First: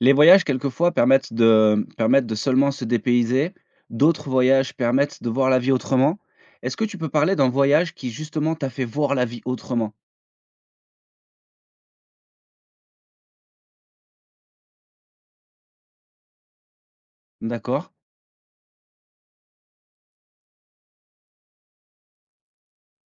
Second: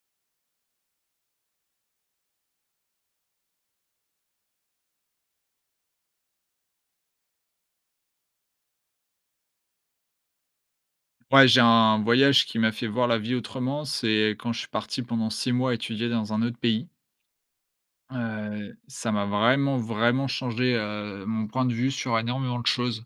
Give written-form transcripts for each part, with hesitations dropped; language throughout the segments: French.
Les voyages quelquefois permettent de seulement se dépayser, d'autres voyages permettent de voir la vie autrement. Est-ce que tu peux parler d'un voyage qui justement t'a fait voir la vie autrement? Ouais, j'ai un voyage qui m'a fait voir la vie autrement, c'est quand je suis parti pendant 6 mois étudier dans un autre pays. D'accord. Ça m'a vraiment, vraiment changé, mon point de vue sur énormément de choses.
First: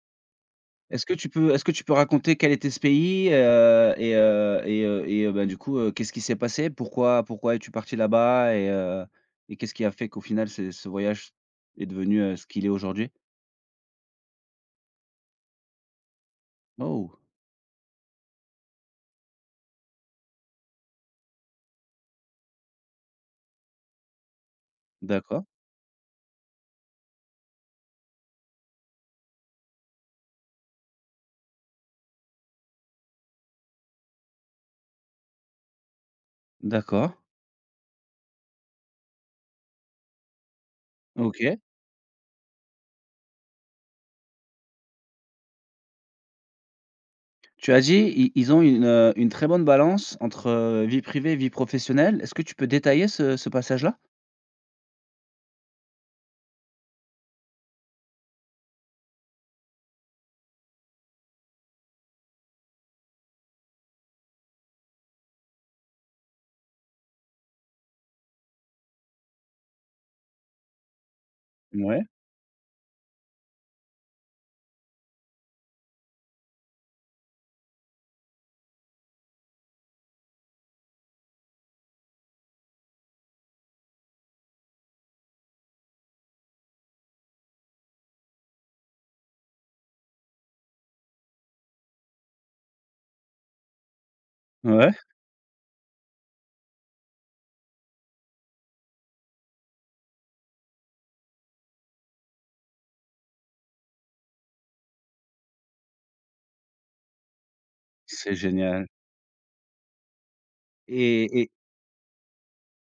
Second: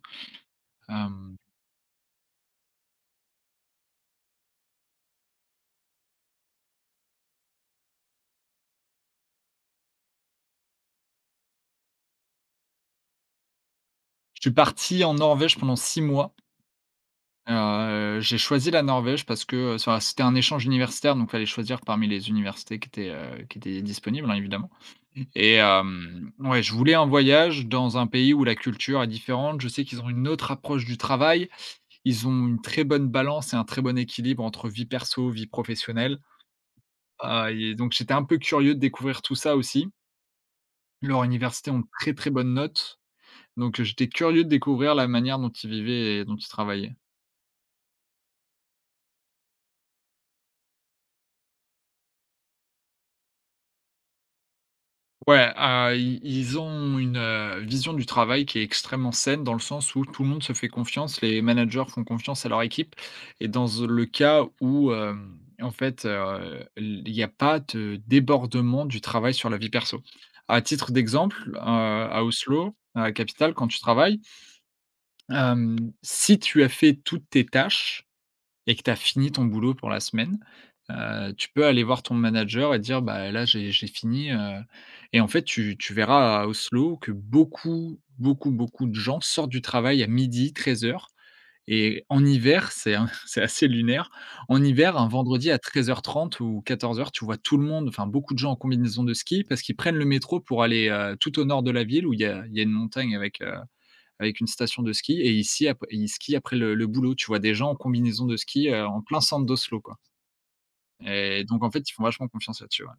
Est-ce que tu Hem, peux est-ce que tu peux raconter quel était ce pays, du coup, qu'est-ce qui s'est passé? Pourquoi es-tu parti là-bas et et qu'est-ce qui a fait qu'au final ce voyage est devenu, ce qu'il est aujourd'hui? je suis parti en Norvège pendant 6 mois. Oh! J'ai choisi la Norvège parce que, enfin, c'était un échange universitaire, donc il fallait choisir parmi les universités qui étaient disponibles, hein, évidemment. D'accord, Et ouais, je voulais un voyage dans un pays où la culture est différente. Je sais qu'ils ont une autre approche du travail. Ils ont une très bonne balance et un très bon équilibre entre vie perso, vie professionnelle, d'accord. Et donc j'étais un peu curieux de découvrir tout ça aussi. Leur OK. université ont de très, très bonnes notes, donc, j'étais curieux de découvrir la manière dont ils vivaient et dont ils travaillaient. Tu as dit, i ils ont une très bonne balance entre, vie privée et vie professionnelle. Est-ce que tu peux détailler ce passage-là? Ouais, i ils ont une, vision du travail qui est extrêmement saine, dans le sens où tout le monde se fait confiance, les managers font confiance à leur équipe et dans le cas où, en fait, il n'y a pas de débordement du travail sur la vie perso. À titre d'exemple, Ouais, à Oslo, à la capitale, quand tu travailles, hem, si tu as fait toutes tes tâches et que tu as fini ton boulot pour la semaine, tu peux aller voir ton manager et dire: «Bah, là, j'ai fini», et en fait, tu verras à Oslo que beaucoup, beaucoup, beaucoup de gens sortent du travail à 12:00, 13:00. Et en hiver, c'est un c'est assez lunaire. En ouais, hiver, un vendredi à 13:30 ou 14:00, tu vois tout le monde, enfin, beaucoup de gens en combinaison de ski parce qu'ils prennent le métro pour aller, tout au nord de la ville où il y a une montagne avec, avec une station de ski et ici sci ap et ils skient après le boulot. Tu vois des gens en combinaison c'est de ski, génial en plein centre d'Oslo, quoi. et Et et donc en fait, ils font vachement confiance là-dessus, ouais.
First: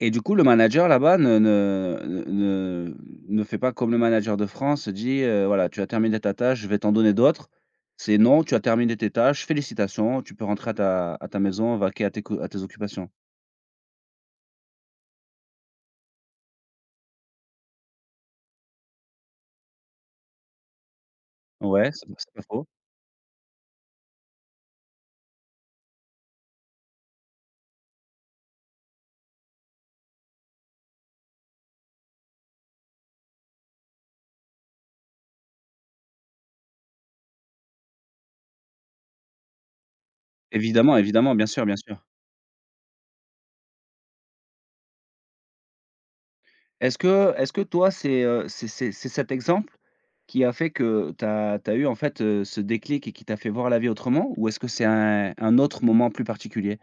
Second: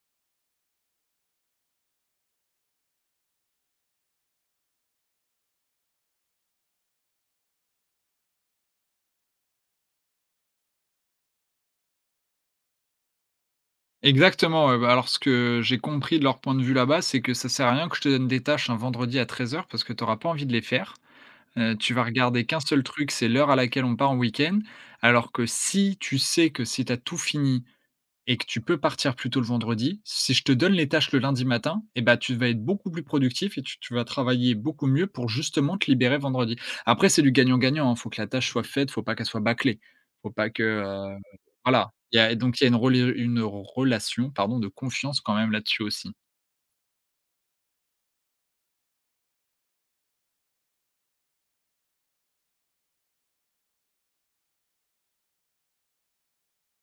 et du coup, le manager là-bas ne fait pas comme le manager de France, dit, «Voilà, tu as terminé ta tâche, je vais t'en donner d'autres». C'est: «Non, tu as terminé tes tâches, félicitations, tu peux rentrer à ta maison, vaquer à tes co à tes occupations». Exactement, ouais, bah, alors ce que j'ai compris de leur point de vue là-bas, c'est que ça sert à rien que je te donne des tâches un vendredi à 13:00 parce que tu auras pas envie de les faire. Ouais, Tu vas c'est pas regarder qu'un faux. seul truc, c'est l'heure à laquelle on part en week-end. Alors que si tu sais que si tu as tout fini, et que tu peux partir plus tôt le vendredi, si je te donne les tâches le lundi matin, eh ben tu vas être beaucoup plus productif et tu vas travailler beaucoup mieux pour justement te libérer vendredi. Après, c'est du gagnant-gagnant. Il faut que la tâche soit faite, faut pas qu'elle soit bâclée. Faut pas que, Évidemment, évidemment, bien sûr, bien voilà. sûr. Il y a donc il y a une reli une relation, pardon, de confiance quand même là-dessus aussi. Est-ce que toi, c'est, c'est cet exemple qui a fait que tu as eu en fait, ce déclic et qui t'a fait voir la vie autrement? Ou est-ce que c'est un autre moment plus particulier?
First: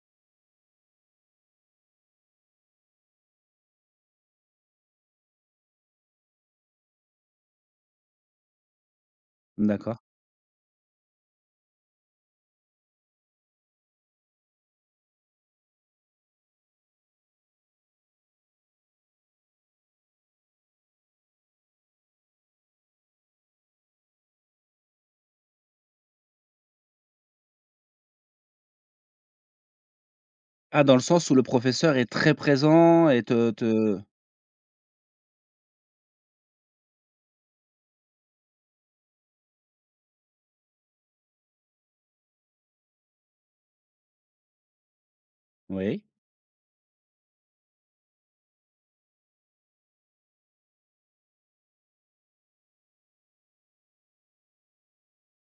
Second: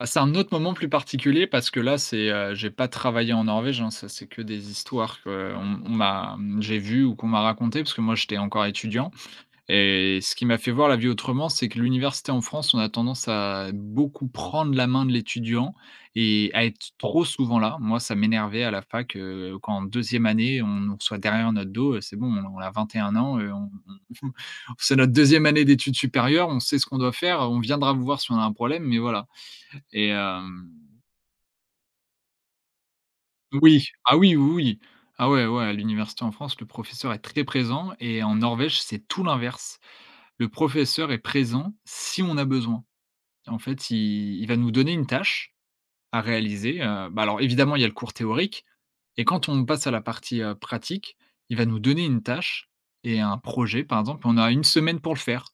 Ah, c'est un autre moment plus particulier parce que là, c'est, j'ai pas travaillé en Norvège, hein, ça c'est que des histoires qu'on m'a, j'ai vues ou qu'on m'a racontées parce que moi j'étais encore étudiant. D'accord. Et ce qui m'a fait voir la vie autrement, c'est que l'université en France, on a tendance à beaucoup prendre la main de l'étudiant et à être trop souvent là. Moi, ça m'énervait à la fac, quand en deuxième année, on nous reçoit derrière notre dos, c'est bon, on a 21 ans, on c'est notre deuxième année d'études supérieures, on sait ce qu'on doit faire, on viendra vous voir si on a un problème, mais voilà. et hem Ah, dans le sens où le professeur est très présent et te Oui, te ah oui, oui, oui. Ah ouais, ouais, à l'université en France, le professeur est très présent et en Norvège, c'est tout l'inverse. Le professeur est présent si on a besoin. En fait, il va nous donner une tâche oui. à réaliser, bah, alors évidemment, il y a le cours théorique et quand on passe à la partie, pratique, il va nous donner une tâche et un projet, par exemple, on a une semaine pour le faire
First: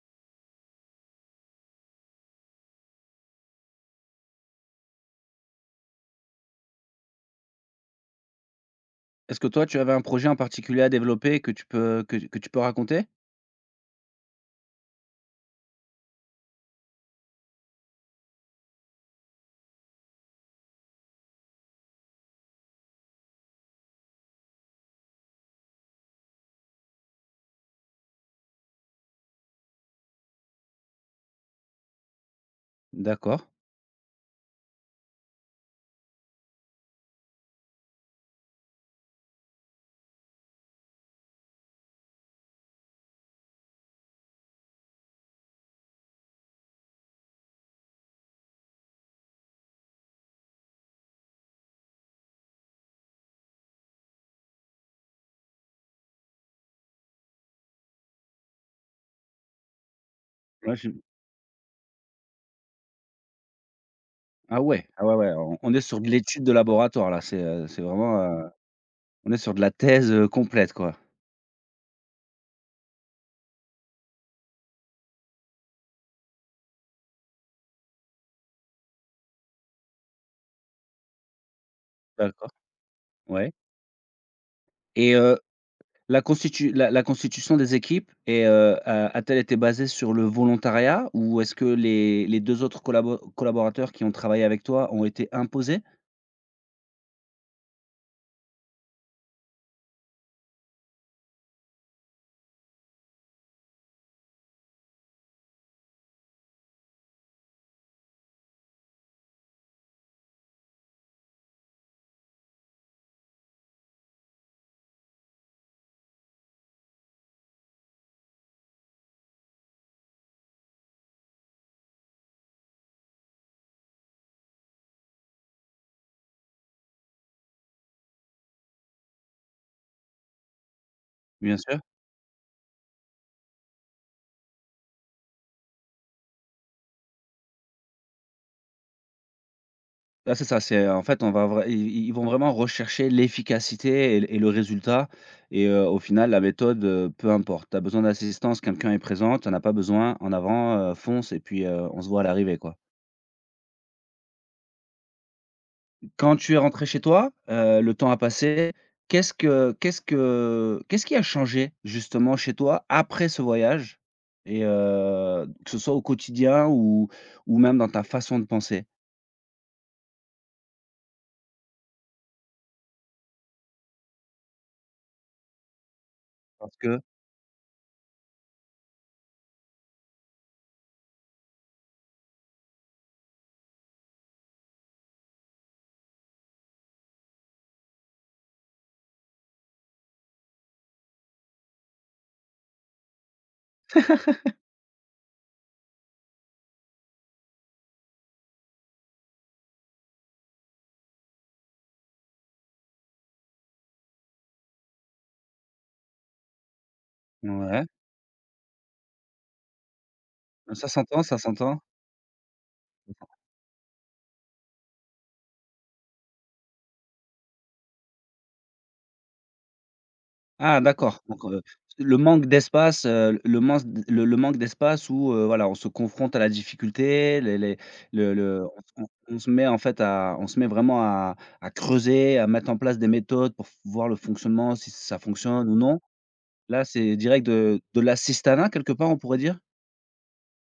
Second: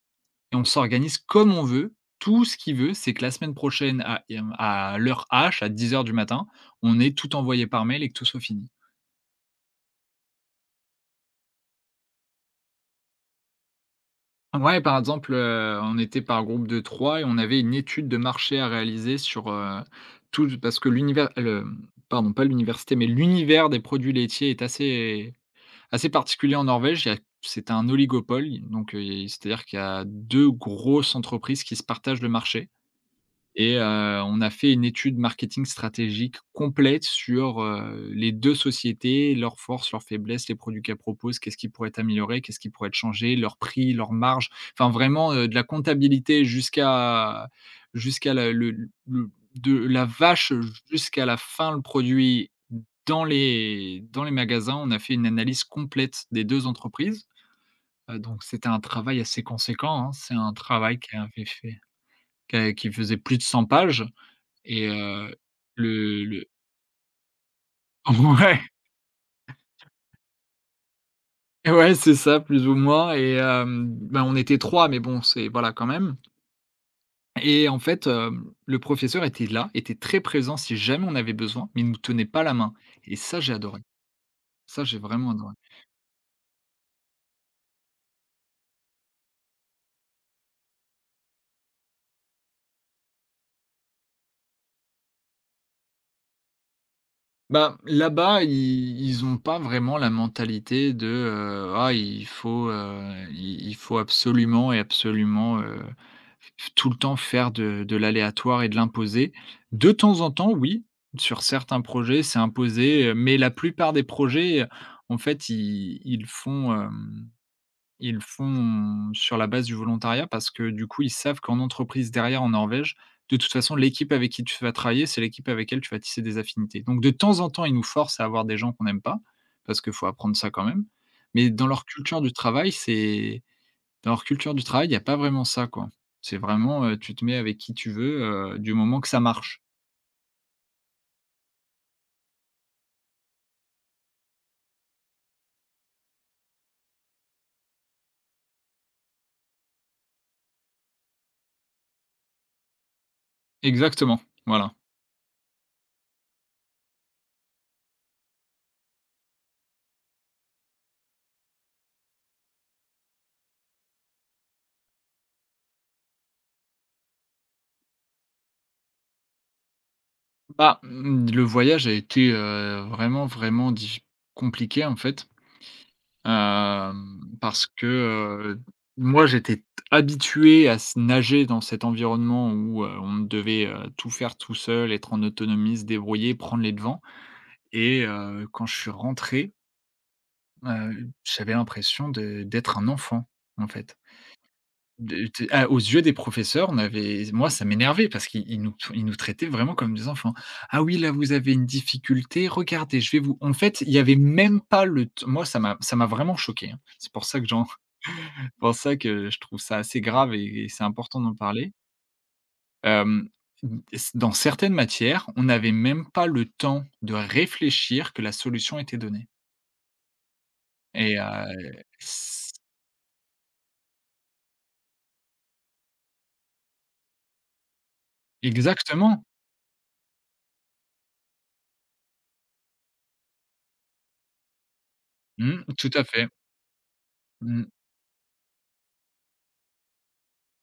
et on s'organise comme on veut. Tout ce qu'il veut, c'est que la semaine prochaine à l'heure H, à 10 heures du matin, on ait tout envoyé par mail et que tout soit fini. Est-ce que toi, tu avais un projet en particulier à développer que tu peux raconter? Ouais, par exemple, on était par groupe de 3 et on avait une étude de marché à réaliser sur, tout parce que l'univers le pardon, pas l'université, mais l'univers des produits laitiers est assez particulier en Norvège. Il y a C'est un oligopole, donc, c'est-à-dire qu'il y a 2 grosses entreprises qui se partagent le marché D'accord. et, on a fait une étude marketing stratégique complète sur, les 2 sociétés, leurs forces, leurs faiblesses, les produits qu'elles proposent, qu'est-ce qui pourrait être amélioré, qu'est-ce qui pourrait être changé, leurs prix, leurs marges, enfin vraiment, de la comptabilité jusqu'à jusqu'à la le de la vache jusqu'à la fin, le produit dans les magasins. On a fait une analyse complète des 2 entreprises. Donc c'était un travail assez conséquent, hein. C'est un Ouais, je travail qui avait fait qui a qui faisait plus de 100 pages ah ouais, et, ah ouais, ouais, on est sur de l'étude le de laboratoire là, c'est vraiment, on est sur de la thèse, complète quoi. ouais, ouais, c'est ça, plus ou moins. Et bah, on était 3 mais bon, c'est voilà, quand même. Et en fait, le professeur était là, était très présent si jamais on avait besoin, mais il nous tenait pas D'accord, la main et ça, ouais j'ai adoré. Ça, j'ai et vraiment adoré. La constitution des équipes est a a-t-elle été basée sur le volontariat ou est-ce que les 2 autres collaborateurs qui ont travaillé avec toi ont été imposés? Bah, là-bas, ils ont pas vraiment la mentalité de, «Ah, il faut, i il faut absolument et absolument, f tout le temps faire de l'aléatoire et de l'imposer.» De temps en temps, oui, sur certains projets, c'est imposé, mais la plupart des projets, en fait, ils le font sur la base du volontariat parce que du coup, ils savent qu'en entreprise derrière en Norvège, de toute façon, l'équipe avec qui tu vas travailler, c'est l'équipe avec elle tu vas tisser des affinités. Donc de temps en temps, ils nous forcent à avoir des gens qu'on n'aime pas, parce qu'il faut apprendre ça quand même. Mais Bien dans sûr. leur culture du travail, c'est Dans leur culture du travail, il y a pas vraiment ça, quoi. C'est vraiment, tu te mets avec qui tu veux, du moment que ça marche. Ah c'est ça, c'est en fait on va vrai ils vont vraiment rechercher l'efficacité et le résultat et au final la méthode, peu importe. Tu as besoin d'assistance, quelqu'un est présent, tu en as pas besoin, en avant, fonce et puis, on se voit à l'arrivée, quoi. Exactement, voilà. Quand tu es rentré chez toi, le temps a passé. Qu'est-ce qui a changé justement chez toi après ce voyage? Et que ce soit au quotidien ou même dans ta façon de penser? Bah, le voyage a été, vraiment, vraiment dif compliqué en fait. Parce que Parce que, heu, moi j'étais t habitué à s nager dans cet environnement où, on devait, tout faire tout seul, être en autonomie, se débrouiller, prendre les devants et, quand je suis rentré, j'avais l'impression de d'être un enfant, en fait. Aux yeux des professeurs, on avait moi ça m'énervait parce qu'ils nous traitaient vraiment comme des enfants. "Ah oui, là vous avez une difficulté, regardez, je vais vous..." En fait, il y avait même pas le t moi, ça m'a vraiment choqué, hein. C'est ouais, pour ça que je trouve ça assez grave et c'est ça important s'entend, d'en ça parler. s'entend. Hem, Dans certaines matières, on n'avait même pas le temps de réfléchir que la solution était donnée Ah et, d'accord, donc le manque c d'espace, le manque d'espace où, voilà, on se confronte à la difficulté, les le on on exactement. on se met en fait à on se met vraiment à creuser, à mettre en place des méthodes pour voir le fonctionnement, si ça Mmh, fonctionne ou tout non. à fait. Là, c'est direct Mmh. de l'assistanat quelque part, on pourrait dire?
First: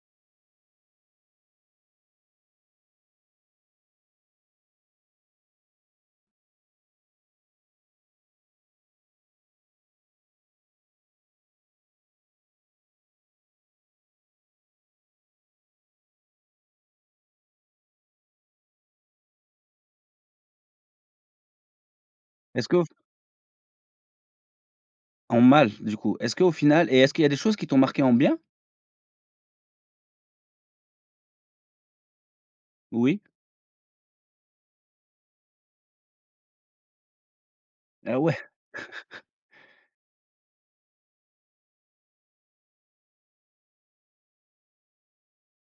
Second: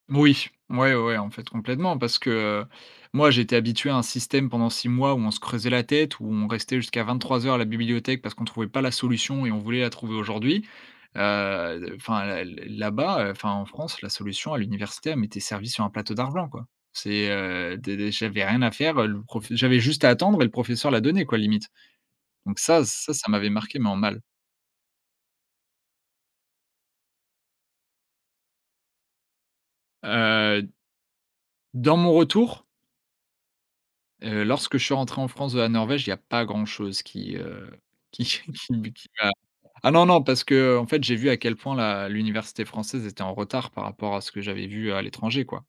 Oui, ouais, ouais, ouais, en fait, complètement, parce que, moi, j'étais habitué à un système pendant 6 mois où on se creusait la tête, où on restait jusqu'à 23 heures à la bibliothèque parce qu'on ne trouvait pas la solution et on voulait la trouver aujourd'hui. Enfin, là là-bas, enfin, en France, la solution à l'université, elle m'était servie sur un plateau d'argent, quoi. C'est, des j'avais rien à faire, le prof j'avais juste à attendre et le professeur l'a donnait, quoi, limite. Donc Est-ce que ça m'avait marqué, mais en mal. en mal du coup, est-ce qu'au final et est-ce qu'il y a des choses qui t'ont marqué en bien? Heu, dans mon retour Oui? Lorsque je suis rentré en France de la Norvège, il y a pas grand-chose qui, Ah ouais, qui me qui m'a... Ah non, non, parce qu'en fait, j'ai vu à quel point la l'université française était en retard par rapport à ce que j'avais vu à l'étranger, quoi.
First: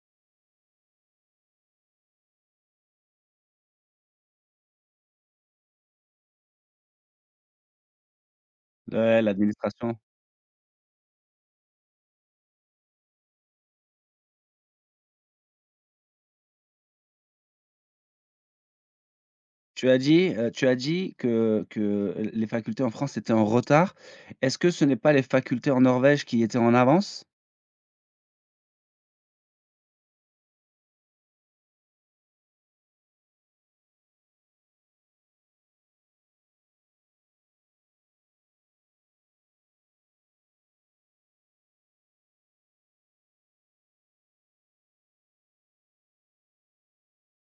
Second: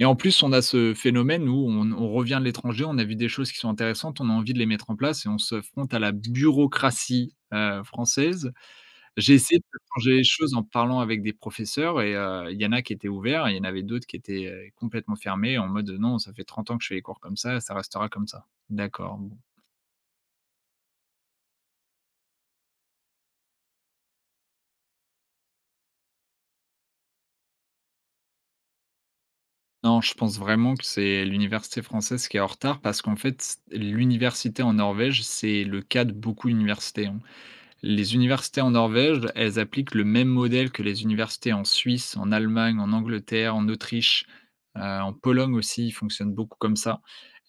Et en plus, on a ce phénomène où on revient de l'étranger, on a vu des choses qui sont intéressantes, on a envie de les mettre en place et on se fronte à la bureaucratie, française. ouais, J'ai essayé de l'administration. changer les choses en parlant avec des professeurs et, il y en a qui étaient ouverts, et il y en avait d'autres qui étaient, complètement fermés en mode: «Non, ça fait 30 ans que je fais les cours comme ça restera comme ça». D'accord, bon. Tu as dit que les facultés en France étaient en retard. Est-ce que ce n'est pas les facultés en Norvège qui étaient en avance? Non, je pense vraiment que c'est l'université française qui est en retard parce qu'en fait, l'université en Norvège, c'est le cas de beaucoup d'universités, hein. Les universités en Norvège, elles appliquent le même modèle que les universités en Suisse, en Allemagne, en Angleterre, en Autriche, en Pologne aussi, ils fonctionnent beaucoup comme ça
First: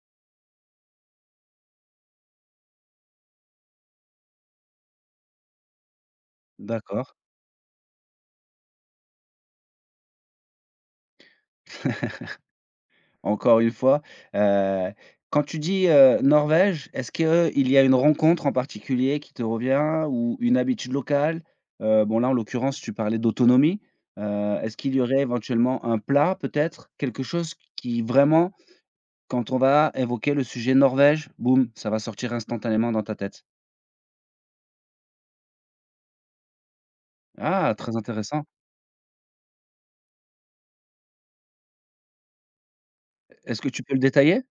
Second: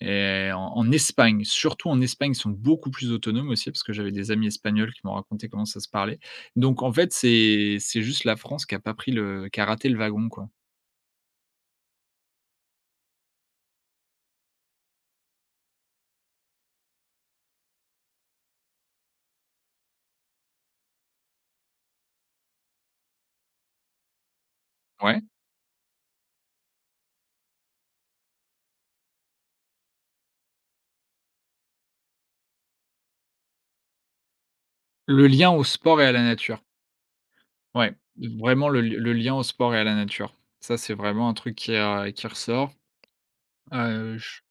et en Espagne, surtout en Espagne, ils sont beaucoup plus autonomes aussi parce que j'avais des amis espagnols qui m'ont raconté comment ça se parlait. Donc en fait, D'accord. c'est juste la France qui a pas pris le qui a raté le wagon, quoi. Encore une fois, heu, quand tu dis, Norvège, est-ce qu'il y a une rencontre en particulier qui te revient ou une habitude locale? Bon, là, en l'occurrence, tu parlais d'autonomie. Est-ce qu'il y aurait Ouais. éventuellement un plat peut-être? Quelque chose qui vraiment, quand on va évoquer le sujet Norvège, boum, ça va sortir instantanément dans ta tête? Le lien au sport et à la nature. Ah, Ouais, très intéressant. vraiment le le lien au sport et à la nature. Ça, c'est vraiment un truc qui ressort. Est-ce que tu peux le heu, détailler?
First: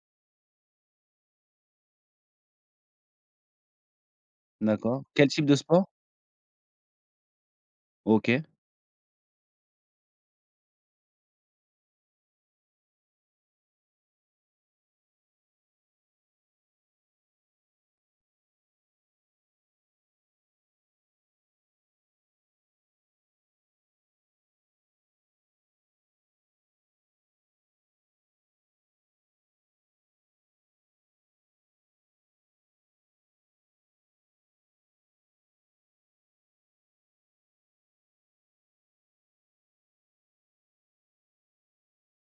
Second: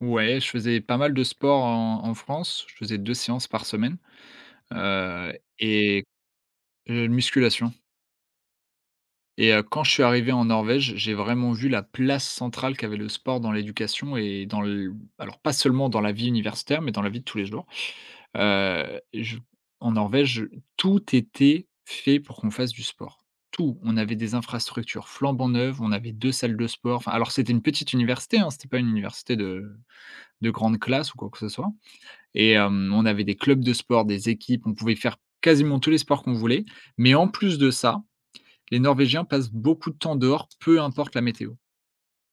Ouais, je faisais pas mal de sport en France. Je faisais 2 séances par semaine, D'accord. Quel heu type de sport? et musculation OK, et quand je suis arrivé en Norvège, j'ai vraiment vu la place centrale qu'avait le sport dans l'éducation et dans le, alors pas seulement dans la vie universitaire, mais dans la vie de tous les jours. Je en Norvège, tout était fait pour qu'on fasse du sport. Tout. On avait des infrastructures flambant neuves, on avait 2 salles de sport. Enfin alors c'était une petite université, hein, c'était pas une université de grande classe ou quoi que ce soit. Et hem, on avait des clubs de sport, des équipes, on pouvait faire quasiment tous les sports qu'on voulait. Mais en plus de ça, les Norvégiens passent beaucoup de temps dehors, peu importe la météo.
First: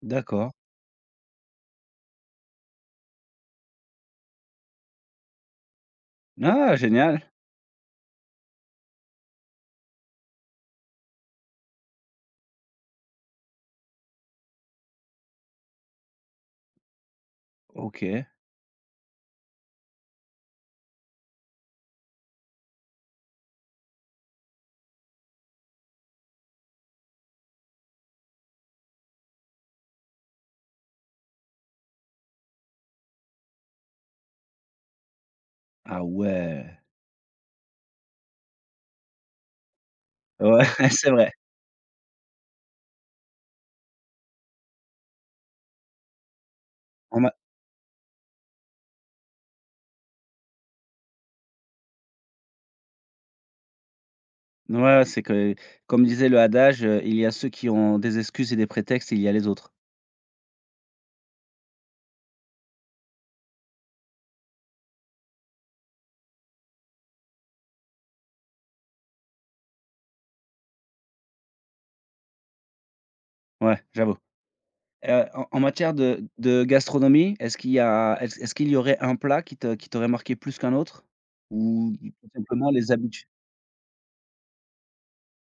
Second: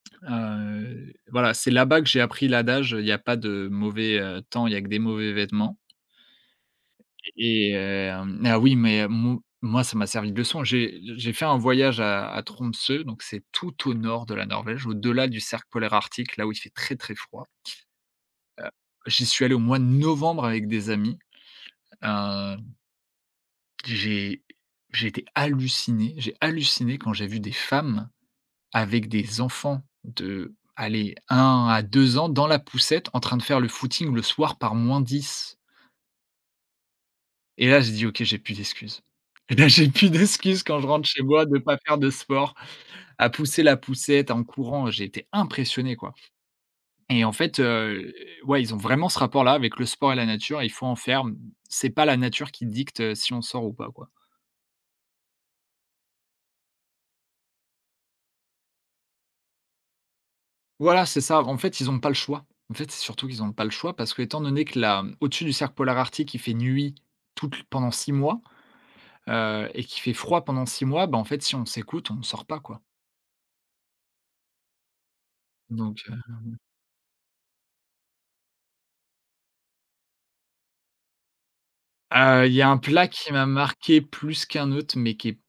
d'accord. Voilà, c'est là-bas que j'ai appris l'adage, il n'y a pas de mauvais, temps, il y a que des mauvais vêtements. Ah, génial! Et hem, ah oui, mais mo moi, ça m'a servi de leçon. J'ai fait un voyage à Tromsø, donc c'est tout au nord de la Norvège, au-delà du cercle polaire arctique, là où il fait très, très froid. OK. Heu, J'y suis allé au mois de novembre avec des amis. heu J'ai j'ai été halluciné, j'ai halluciné quand j'ai vu des femmes avec des enfants de, allez, 1 à 2 ans dans la poussette en train de faire le footing le soir par -10. Ah ouais. Et là, j'ai dit: «OK, j'ai plus d'excuses». Et là, j'ai plus Ouais, d'excuses quand je rentre c'est chez vrai. moi de ne pas faire de sport, à pousser la poussette en courant, j'ai été impressionné, quoi. On Et m'a en fait, ouais, ils ont vraiment ce rapport-là avec le sport et la nature, il faut en faire, mmh, c'est pas la nature qui dicte si on sort ou pas, quoi. ouais, c'est que comme disait le adage, «Il y a ceux qui ont des excuses et des prétextes, il y a les autres». Voilà, c'est ça. En fait, ils n'ont pas le choix. En fait, c'est surtout qu'ils n'ont pas le choix parce que étant donné que la au-dessus du cercle polaire arctique, il fait nuit toute pendant 6 mois, et qu'il fait froid pendant 6 mois, bah, en fait, si on s'écoute, on ne sort pas, quoi. Ouais, j'avoue. En en matière Donc, de heu, de gastronomie, est-ce qu'il y a est-ce qu'il y aurait un plat qui t'aurait marqué plus qu'un autre? Ou tout il y a simplement un les plat habitudes. qui m'a marqué plus qu'un autre, mais qui est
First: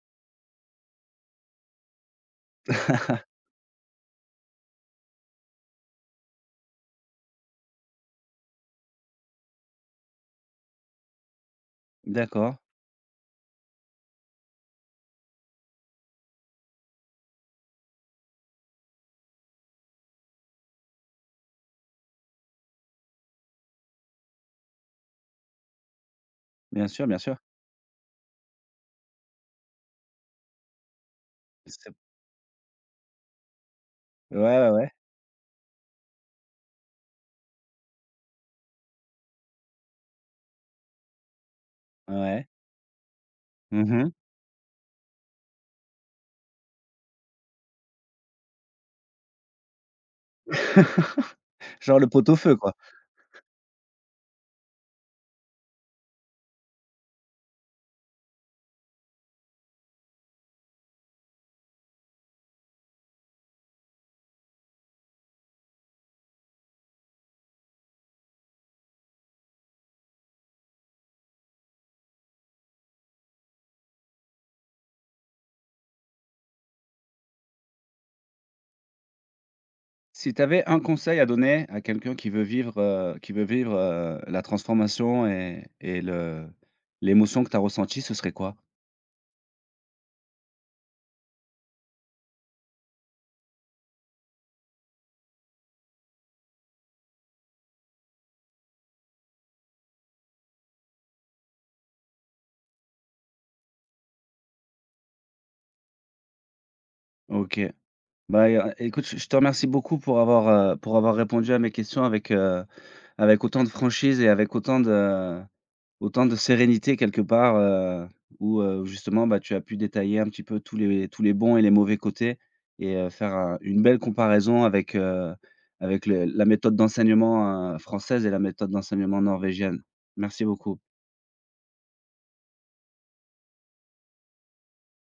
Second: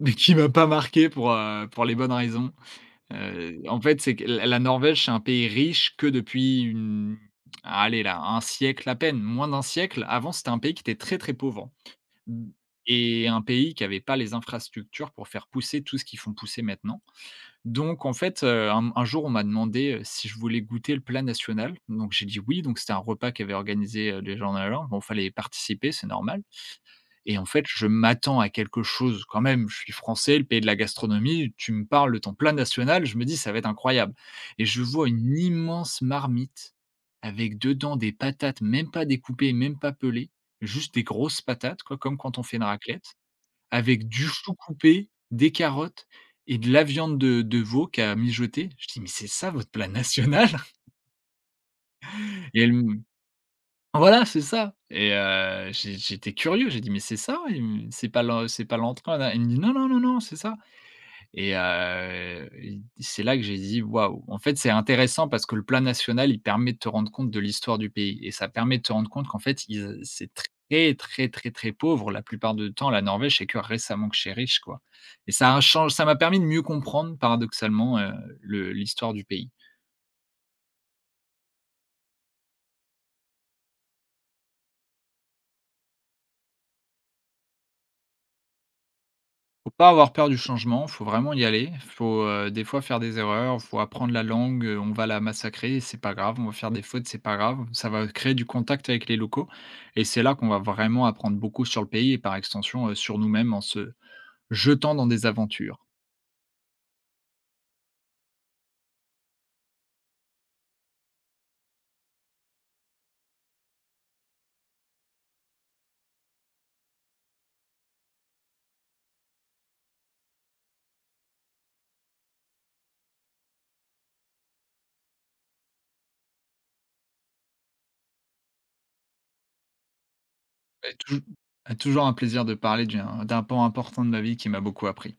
mais qui m'a pas marqué pour les bonnes raisons. En fait, c'est que la Norvège, c'est un pays riche que depuis une allez là, 1 siècle à peine, moins d'1 siècle. Avant, c'était un pays qui était très, très pauvre. Mmh. d'accord. Et un pays qui n'avait pas les infrastructures pour faire pousser tout ce qu'ils font pousser maintenant. Donc en fait, un jour, on m'a demandé, si je voulais goûter le plat national. Donc j'ai dit: «Oui», donc c'était un repas qu'avaient organisé, les gens là-bas. Bon, il fallait participer, c'est normal. Bien sûr, bien sûr. Et en fait, je m'attends à quelque chose quand même, je suis français, le pays de la gastronomie, tu me C'est parles de ton plat national, je me dis: «Ça va être incroyable» ouais, et ouais, je ouais. vois une immense marmite avec dedans des patates, même pas découpées, même pas pelées, juste des grosses patates, quoi, comme quand on Ouais. fait une raclette avec Mmh du chou coupé, des carottes et de la viande de veau qu'à mijoter. Je dis: «Mais c'est ça votre plat national?» Genre le pot-au-feu, et elle quoi. me voilà, c'est ça et j'étais curieux, j'ai dit: «Mais c'est ça?» et mmh, «C'est pas l'en c'est pas l'entrée?» elle me dit: «Non, non, non, non, c'est ça». Et c'est là que j'ai dit: «Waouh!» En fait, c'est intéressant parce que le plan national, il permet de te rendre compte de l'histoire du pays et ça permet de te rendre compte qu'en fait, ils c'est très, très, très, très pauvre la plupart du temps, la Norvège, c'est que récemment que c'est riche, quoi. Et ça a change ça m'a permis de mieux comprendre paradoxalement, le l'histoire du pays. Si tu avais un conseil à donner à quelqu'un qui veut vivre, la transformation et le l'émotion que tu as ressentie, ce serait quoi? Faut pas avoir peur du changement, faut vraiment y aller. Faut, des fois faire des erreurs, faut apprendre la langue, on va la massacrer, c'est pas grave, on va faire des fautes, c'est pas grave. Ça va créer du contact avec les locaux et c'est là qu'on va vraiment apprendre beaucoup sur le pays et par extension, sur nous-mêmes en se jetant dans des aventures. OK. Bah, écoute, je te remercie beaucoup pour avoir répondu à mes questions avec, avec autant de franchise et avec autant de autant de sérénité quelque part, où, justement, bah, tu as pu détailler un petit peu tous les bons et les mauvais côtés et faire un une belle comparaison avec, avec le la méthode d'enseignement, française et la méthode d'enseignement norvégienne. Merci beaucoup. Et toujours un plaisir de parler d'un pan important de ma vie qui m'a beaucoup appris.